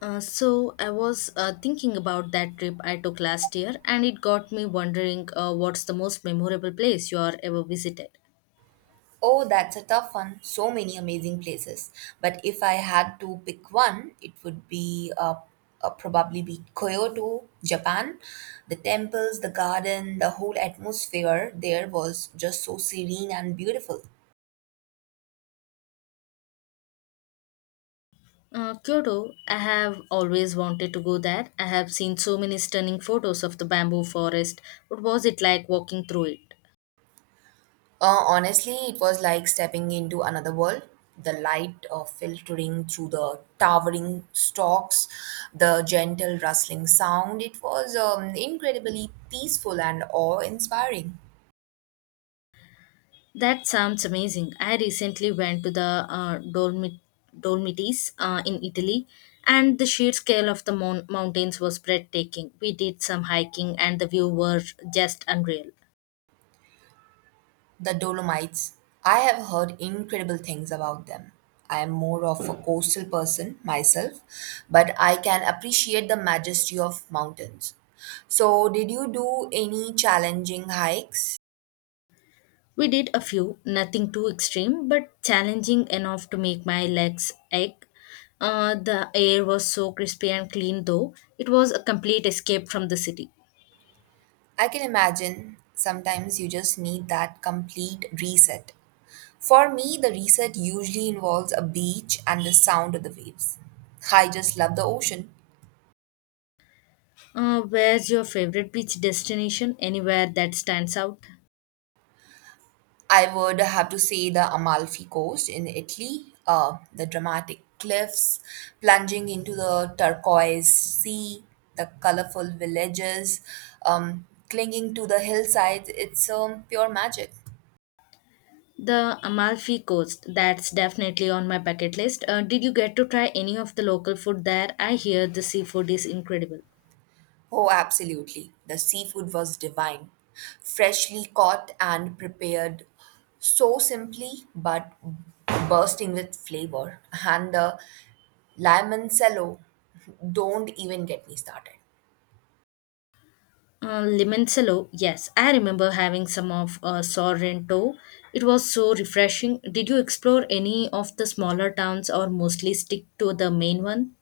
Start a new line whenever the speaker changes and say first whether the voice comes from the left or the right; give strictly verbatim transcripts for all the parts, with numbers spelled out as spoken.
left: Uh, so I was uh, thinking about that trip I took last year, and it got me wondering uh, what's the most memorable place you are ever visited.
right: Oh, that's a tough one. So many amazing places. But if I had to pick one, it would be uh, uh, probably be Kyoto, Japan. The temples, the garden, the whole atmosphere there was just so serene and beautiful.
left: Uh, Kyoto, I have always wanted to go there. I have seen so many stunning photos of the bamboo forest. What was it like walking through it?
right: Uh, honestly, it was like stepping into another world. The light uh, filtering through the towering stalks, the gentle rustling sound. It was um, incredibly peaceful and awe inspiring.
left: That sounds amazing. I recently went to the uh, Dolmi- Dolomites uh, in Italy, and the sheer scale of the mon- mountains was breathtaking. We did some hiking, and the view were just unreal.
right: The Dolomites, I have heard incredible things about them. I am more of a coastal person myself, but I can appreciate the majesty of mountains. So, did you do any challenging hikes?
left: We did a few, nothing too extreme, but challenging enough to make my legs ache. Uh, the air was so crispy and clean, though. It was a complete escape from the city.
right: I can imagine sometimes you just need that complete reset. For me, the reset usually involves a beach and the sound of the waves. I just love the ocean.
left: Uh, where's your favorite beach destination? Anywhere that stands out?
right: I would have to say the Amalfi Coast in Italy, uh, the dramatic cliffs plunging into the turquoise sea, the colorful villages um, clinging to the hillsides. It's um, pure magic.
left: The Amalfi Coast, that's definitely on my bucket list. Uh, did you get to try any of the local food there? I hear the seafood is incredible.
right: Oh, absolutely. The seafood was divine, freshly caught and prepared so simply but bursting with flavor. And the limoncello, don't even get me started.
left: Uh, Limoncello, yes, I remember having some of uh, Sorrento. It was so refreshing. Did you explore any of the smaller towns or mostly stick to the main one?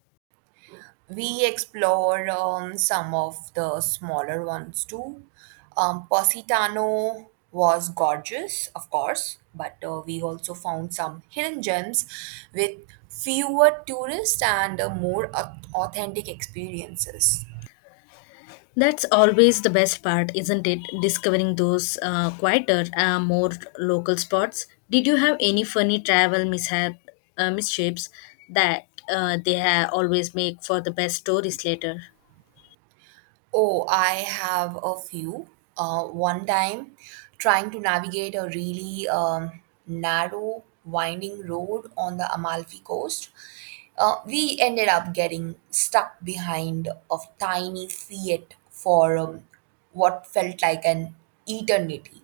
right: We explore um, some of the smaller ones too. Um, Positano was gorgeous, of course, but uh, we also found some hidden gems with fewer tourists and uh, more au- authentic experiences.
left: That's always the best part, isn't it? Discovering those uh, quieter, uh, more local spots. Did you have any funny travel mishap, uh, misshapes that uh, they ha- always make for the best stories later?
right: Oh, I have a few. Uh, one time, trying to navigate a really um, narrow, winding road on the Amalfi coast, uh, we ended up getting stuck behind a tiny Fiat for um, what felt like an eternity.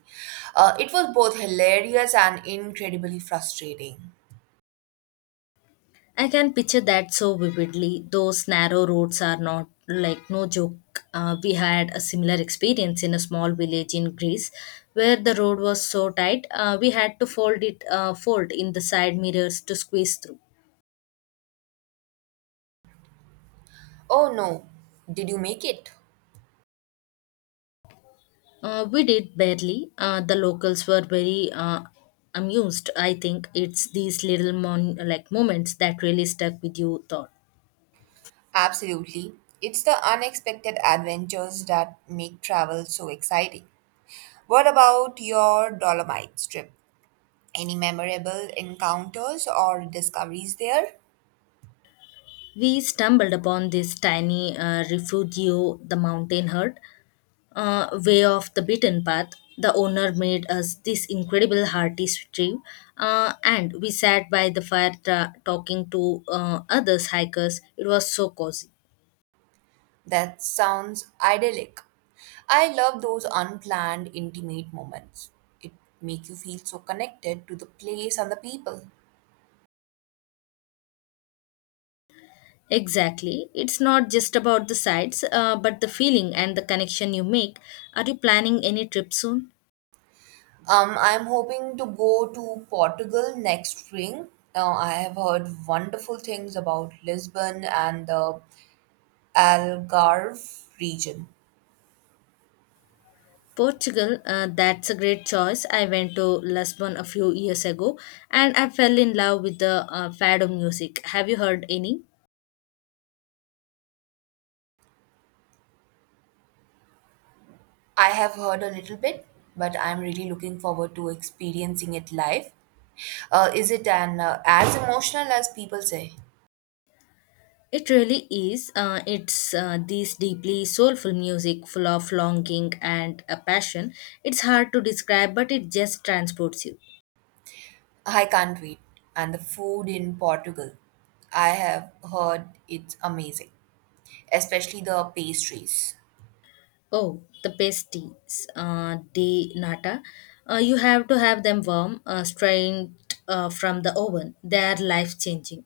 right: Uh, it was both hilarious and incredibly frustrating.
left: I can picture that so vividly. Those narrow roads are not like no joke. Uh, we had a similar experience in a small village in Greece where the road was so tight uh, we had to fold it uh, fold in the side mirrors to squeeze through.
right: Oh no, did you make it?
left: Uh, we did barely. Uh, the locals were very uh, amused. I think it's these little mon- like moments that really stuck with you. Thought
right: Absolutely. It's the unexpected adventures that make travel so exciting. What about your Dolomites trip? Any memorable encounters or discoveries there?
left: we stumbled upon this tiny uh, refugio the mountain herd uh, way off the beaten path. The owner made us this incredible hearty stew, uh, and we sat by the fire tra- talking to uh, others hikers. It was so cozy.
right: That sounds idyllic. I love those unplanned, intimate moments. It make you feel so connected to the place and the people.
left: Exactly. It's not just about the sights, uh, but the feeling and the connection you make. Are you planning any trip soon?
right: Um, I'm hoping to go to Portugal next spring. Uh, I have heard wonderful things about Lisbon and the Algarve region.
left: Portugal, uh, that's a great choice. I went to Lisbon a few years ago and I fell in love with the uh, fado music. Have you heard any?
right: I have heard a little bit, but I'm really looking forward to experiencing it live. Uh, is it an uh, as emotional as people say?
left: It really is. Uh, it's uh, these deeply soulful music, full of longing and a passion. It's hard to describe, but it just transports you.
right: I can't wait. And the food in Portugal, I have heard it's amazing, especially the pastries.
left: Oh, the pasties, uh, de nata. Uh, you have to have them warm, uh, strained uh, from the oven. They are life changing.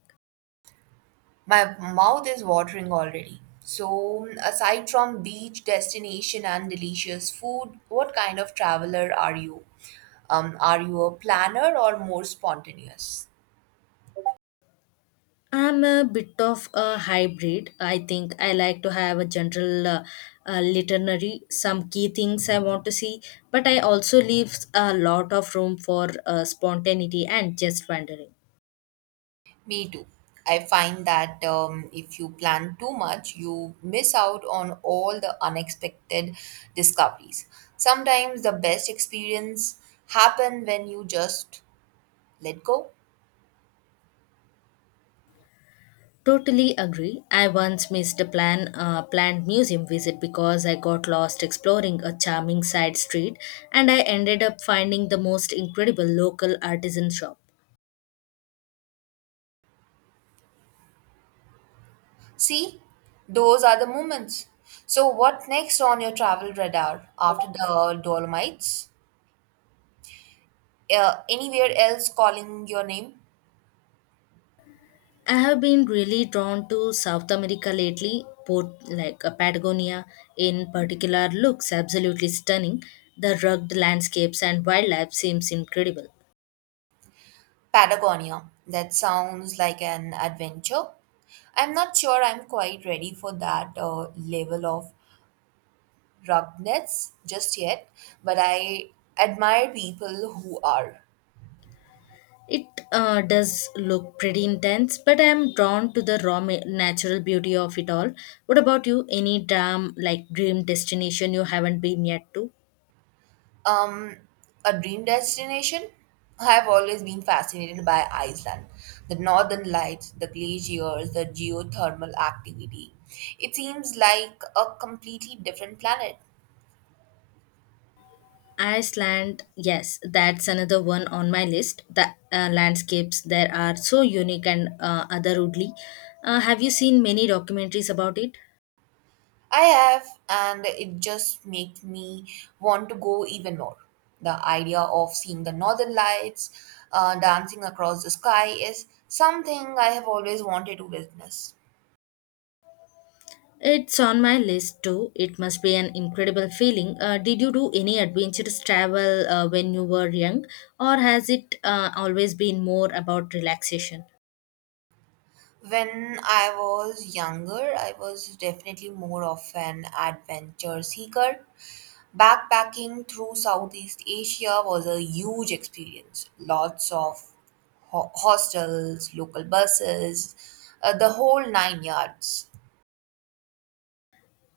right: My mouth is watering already. So, aside from beach destination and delicious food, what kind of traveler are you? Um, are you a planner or more spontaneous?
left: I'm a bit of a hybrid. I think I like to have a general uh, uh, literary, some key things I want to see, but I also leave a lot of room for uh, spontaneity and just wandering.
right: Me too. I find that um, if you plan too much, you miss out on all the unexpected discoveries. Sometimes the best experience happen when you just let go.
left: Totally agree. I once missed a plan, uh, planned museum visit because I got lost exploring a charming side street and I ended up finding the most incredible local artisan shop.
right: See, those are the moments. So, what next on your travel radar after the Dolomites? Uh, anywhere else calling your name?
left: I have been really drawn to South America lately, both like uh, Patagonia in particular looks absolutely stunning. The rugged landscapes and wildlife seems incredible.
right: Patagonia. That sounds like an adventure. I'm not sure I'm quite ready for that uh, level of rubbed nets just yet, but I admire people who are.
left: It uh, does look pretty intense, but I am drawn to the raw ma- natural beauty of it all. What about you? Any dream like dream destination you haven't been yet to?
right: Um, a dream destination? I have always been fascinated by Iceland. The northern lights, the glaciers, the geothermal activity. It seems like a completely different planet.
left: Iceland, yes, that's another one on my list. The uh, landscapes there are so unique and uh, otherworldly. Uh, have you seen many documentaries about it?
right: I have, and it just makes me want to go even more. The idea of seeing the northern lights uh, dancing across the sky is something I have always wanted to witness.
left: It's on my list too. It must be an incredible feeling. Uh, did you do any adventurous travel uh, when you were young, or has it uh, always been more about relaxation?
right: When I was younger, I was definitely more of an adventure seeker. Backpacking through Southeast Asia was a huge experience. Lots of ho- hostels, local buses, uh, the whole nine yards.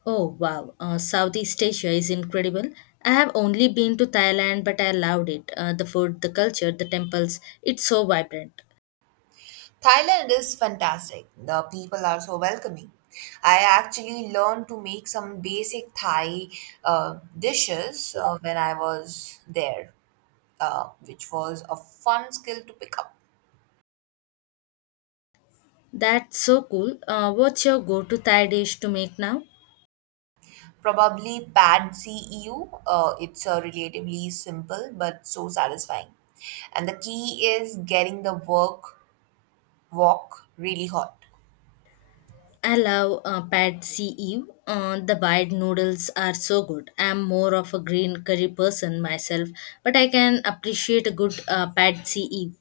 left: Oh wow, uh, Southeast Asia is incredible. I have only been to Thailand, but I loved it. Uh, the food, the culture, the temples, it's so vibrant.
right: Thailand is fantastic. The people are so welcoming. I actually learned to make some basic Thai uh, dishes uh, when I was there, uh, which was a fun skill to pick up.
left: That's so cool. Uh, what's your go-to Thai dish to make now?
right: Probably Pad See Ew. Uh, it's uh, relatively simple but so satisfying. And the key is getting the work walk really hot.
left: I love uh, pad see ew. Uh, the white noodles are so good. I'm more of a green curry person myself, but I can appreciate a good uh, pad see ew.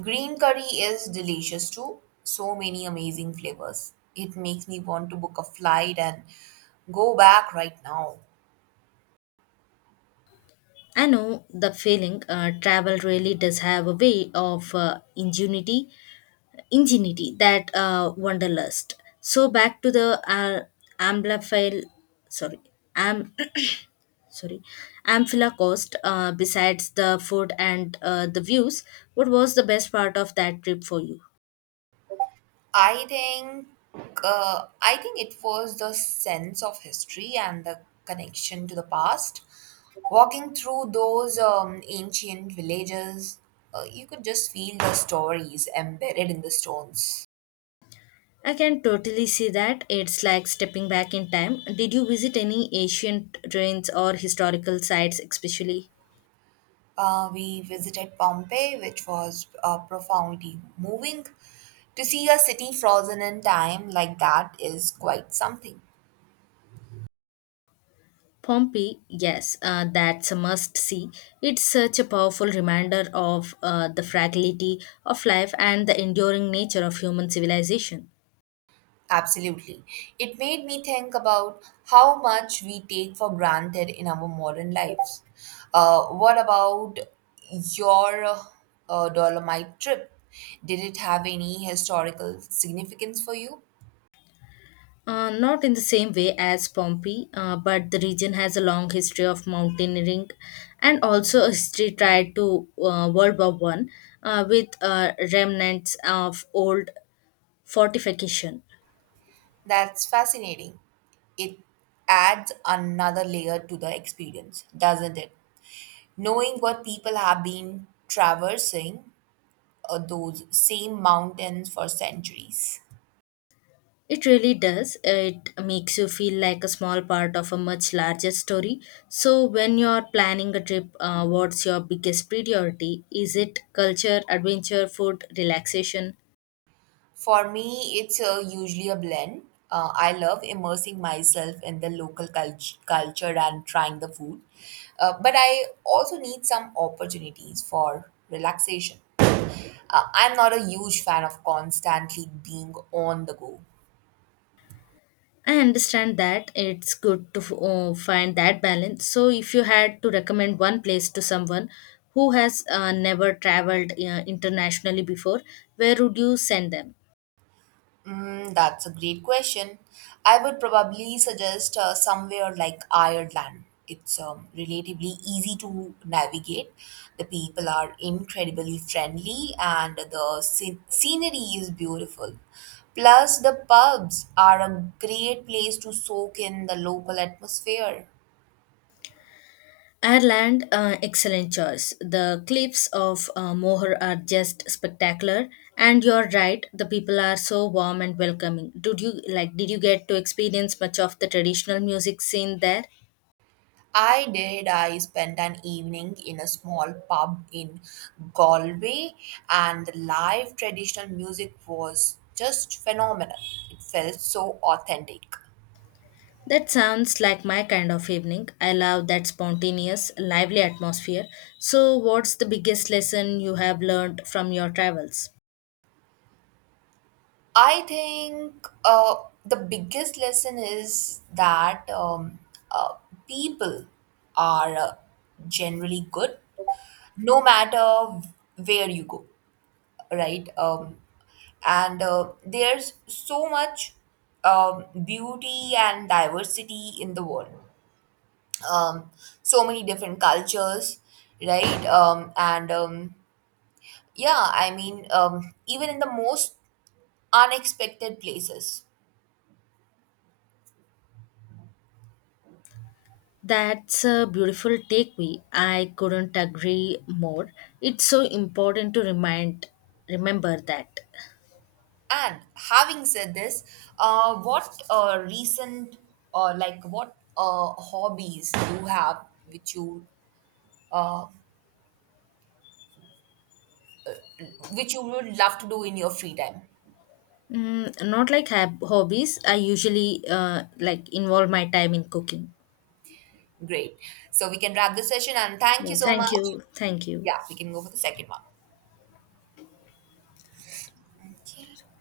right: Green curry is delicious too. So many amazing flavors. It makes me want to book a flight and go back right now.
left: I know the feeling. Uh, travel really does have a way of uh, ingenuity, ingenuity that uh, wanderlust. So back to the uh, Amblafile, sorry, Am sorry amphila coast uh, besides the food and uh, the views, what was the best part of that trip for you?
right: I think uh, I think it was the sense of history and the connection to the past. Walking through those um, ancient villages, uh, you could just feel the stories embedded in the stones.
left: I can totally see that. It's like stepping back in time. Did you visit any ancient ruins or historical sites especially
right: Uh, we visited Pompeii, which was uh, profoundly moving. To see a city frozen in time like that is quite something.
left: Pompeii? Yes, uh, that's a must see. It's such a powerful reminder of uh, the fragility of life and the enduring nature of human civilization.
right: Absolutely. It made me think about how much we take for granted in our modern lives. Uh, what about your uh, Dolomite trip? Did it have any historical significance for you?
left: Uh, not in the same way as Pompeii, uh, but the region has a long history of mountaineering and also a history tied to uh, World War One, uh, with uh, remnants of old fortification.
right: That's fascinating. It adds another layer to the experience, doesn't it? Knowing what people have been traversing uh, those same mountains for centuries.
left: It really does. It makes you feel like a small part of a much larger story. So, when you're planning a trip, uh, what's your biggest priority? Is it culture, adventure, food, relaxation?
right: For me, it's uh, usually a blend. Uh, I love immersing myself in the local cult- culture and trying the food, uh, but I also need some opportunities for relaxation. Uh, I'm not a huge fan of constantly being on the go.
left: I understand that it's good to uh, find that balance. So, if you had to recommend one place to someone who has uh, never traveled uh, internationally before, where would you send them?
right: Mm, that's a great question. I would probably suggest uh, somewhere like Ireland. It's um, relatively easy to navigate. The people are incredibly friendly and the scen- scenery is beautiful. Plus, the pubs are a great place to soak in the local atmosphere.
left: Ireland, uh, excellent choice. The cliffs of uh, Moher are just spectacular, and you're right. The people are so warm and welcoming. Did you like? Did you get to experience much of the traditional music scene there?
right: I did. I spent an evening in a small pub in Galway, and the live traditional music was just phenomenal. It felt so authentic.
left: That sounds like my kind of evening. I love that spontaneous, lively atmosphere. So, what's the biggest lesson you have learned from your travels?
right: I think uh, the biggest lesson is that um, uh, people are uh, generally good no matter where you go, right? Um, and uh, there's so much um, beauty and diversity in the world. Um, so many different cultures, right? Um, and um, yeah, I mean, um, even in the most unexpected places.
left: That's a beautiful takeaway. I couldn't agree more. It's so important to remind remember that.
right: And having said this, uh, what uh, recent or like what uh, hobbies you have which you which you would love to do in your free time?
left: Mm, not like hab- hobbies. I usually uh, like involve my time in cooking.
right: Great. So we can wrap the session and thank
left: Yeah,
right: you so
left: thank
right: much.
left: you. Thank you.
right: Yeah, we can go for the second one. Okay.